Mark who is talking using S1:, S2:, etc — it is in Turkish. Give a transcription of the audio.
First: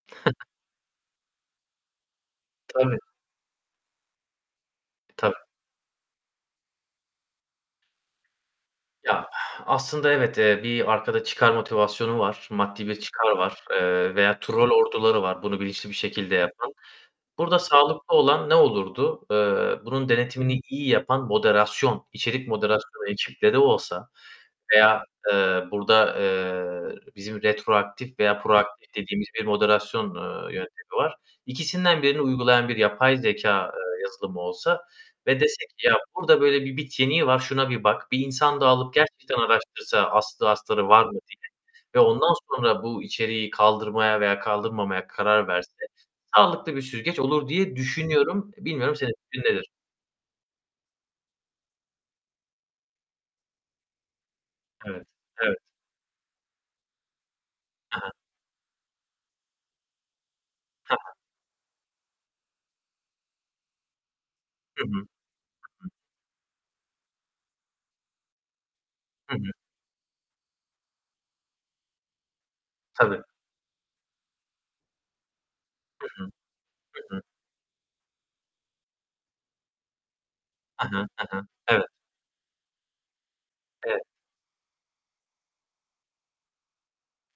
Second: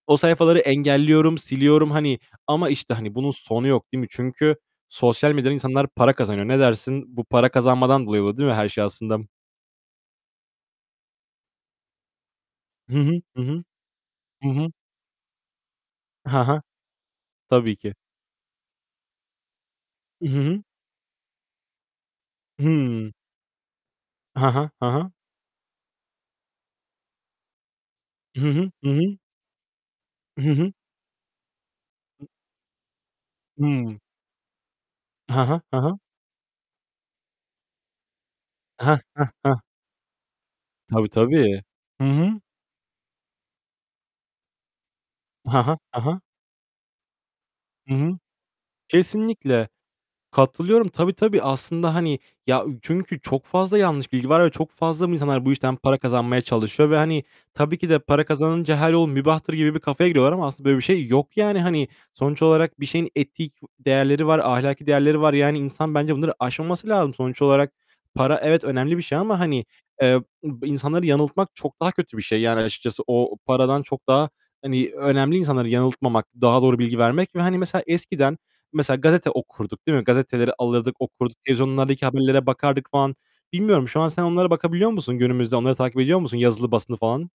S1: O sayfaları engelliyorum, siliyorum, hani, ama, işte,
S2: Tabii.
S1: hani bunun sonu yok, değil mi? Çünkü sosyal
S2: Tabii.
S1: medyadan insanlar para kazanıyor. Ne dersin? Bu para kazanmadan dolayı bu, değil mi, her şey aslında?
S2: Ya, aslında evet, eee, bir arkada çıkar motivasyonu var, maddi
S1: Hı
S2: bir
S1: hı,
S2: çıkar
S1: hı
S2: var,
S1: hı.
S2: eee, veya
S1: Hı
S2: trol
S1: hı.
S2: orduları var bunu bilinçli şekilde
S1: Ha ha.
S2: yapan. Burada
S1: Tabii ki.
S2: sağlıklı olan ne olurdu? Eee, bunun
S1: I hı,
S2: denetimini
S1: hı.
S2: iyi yapan moderasyon, içerik moderasyonu
S1: Hıı.
S2: ekiple de olsa
S1: Ha ha, ha
S2: veya,
S1: ha.
S2: eee, burada, eee, bizim retroaktif veya
S1: I hı, hı, hı
S2: proaktif
S1: hı.
S2: dediğimiz bir moderasyon,
S1: I hı,
S2: eee,
S1: hı.
S2: yöntemi var. İkisinden birini uygulayan bir yapay zekâ,
S1: Hıı.
S2: eee, yazılımı olsa ve
S1: Ha ha,
S2: dese
S1: ha
S2: ki "Ya,
S1: ha.
S2: burada böyle bir bit yeniği var, şuna bir bak, bir insan dağılıp
S1: Heh, heh,
S2: gerçekten
S1: heh.
S2: araştırsa, aslı astarı var
S1: Tabii,
S2: mı?" diye
S1: tabii.
S2: ve
S1: Hı
S2: ondan
S1: hı.
S2: sonra bu içeriği kaldırmaya veya kaldırmamaya karar
S1: Ha
S2: verse
S1: ha, ha ha.
S2: sağlıklı bir süzgeç olur diye
S1: Hı hı.
S2: düşünüyorum. Bilmiyorum senin fikrin
S1: Kesinlikle,
S2: nedir?
S1: katılıyorum. Tabii, tabii aslında, hani, ya çünkü çok fazla yanlış bilgi var ve çok fazla
S2: Evet,
S1: insanlar bu
S2: evet.
S1: işten para kazanmaya çalışıyor ve, hani, tabii ki de
S2: He he.
S1: para kazanınca her yol mübahtır gibi bir kafaya giriyorlar ama aslında böyle bir
S2: He
S1: şey
S2: he.
S1: yok yani. Hani sonuç olarak bir şeyin etik değerleri var.
S2: Hı
S1: Ahlaki
S2: hı.
S1: değerleri var. Yani
S2: Hı hı.
S1: insan bence bunları aşmaması lazım. Sonuç olarak para evet, önemli bir şey
S2: Hı
S1: ama
S2: hı.
S1: hani, eee, b insanları yanıltmak çok daha kötü bir şey yani açıkçası.
S2: Tabii.
S1: O paradan çok daha, hani, önemli insanları
S2: Hı hı.
S1: yanıltmamak, daha doğru bilgi
S2: Hı hı.
S1: vermek ve, hani, mesela eskiden, mesela, gazete okurduk, değil mi? Gazeteleri
S2: Hı
S1: alırdık,
S2: hı,
S1: okurduk.
S2: hı hı. Evet.
S1: Televizyonlardaki haberlere bakardık falan. Bilmiyorum şu
S2: Evet.
S1: an sen onlara bakabiliyor musun? Günümüzde onları takip ediyor musun? Yazılı basını falan.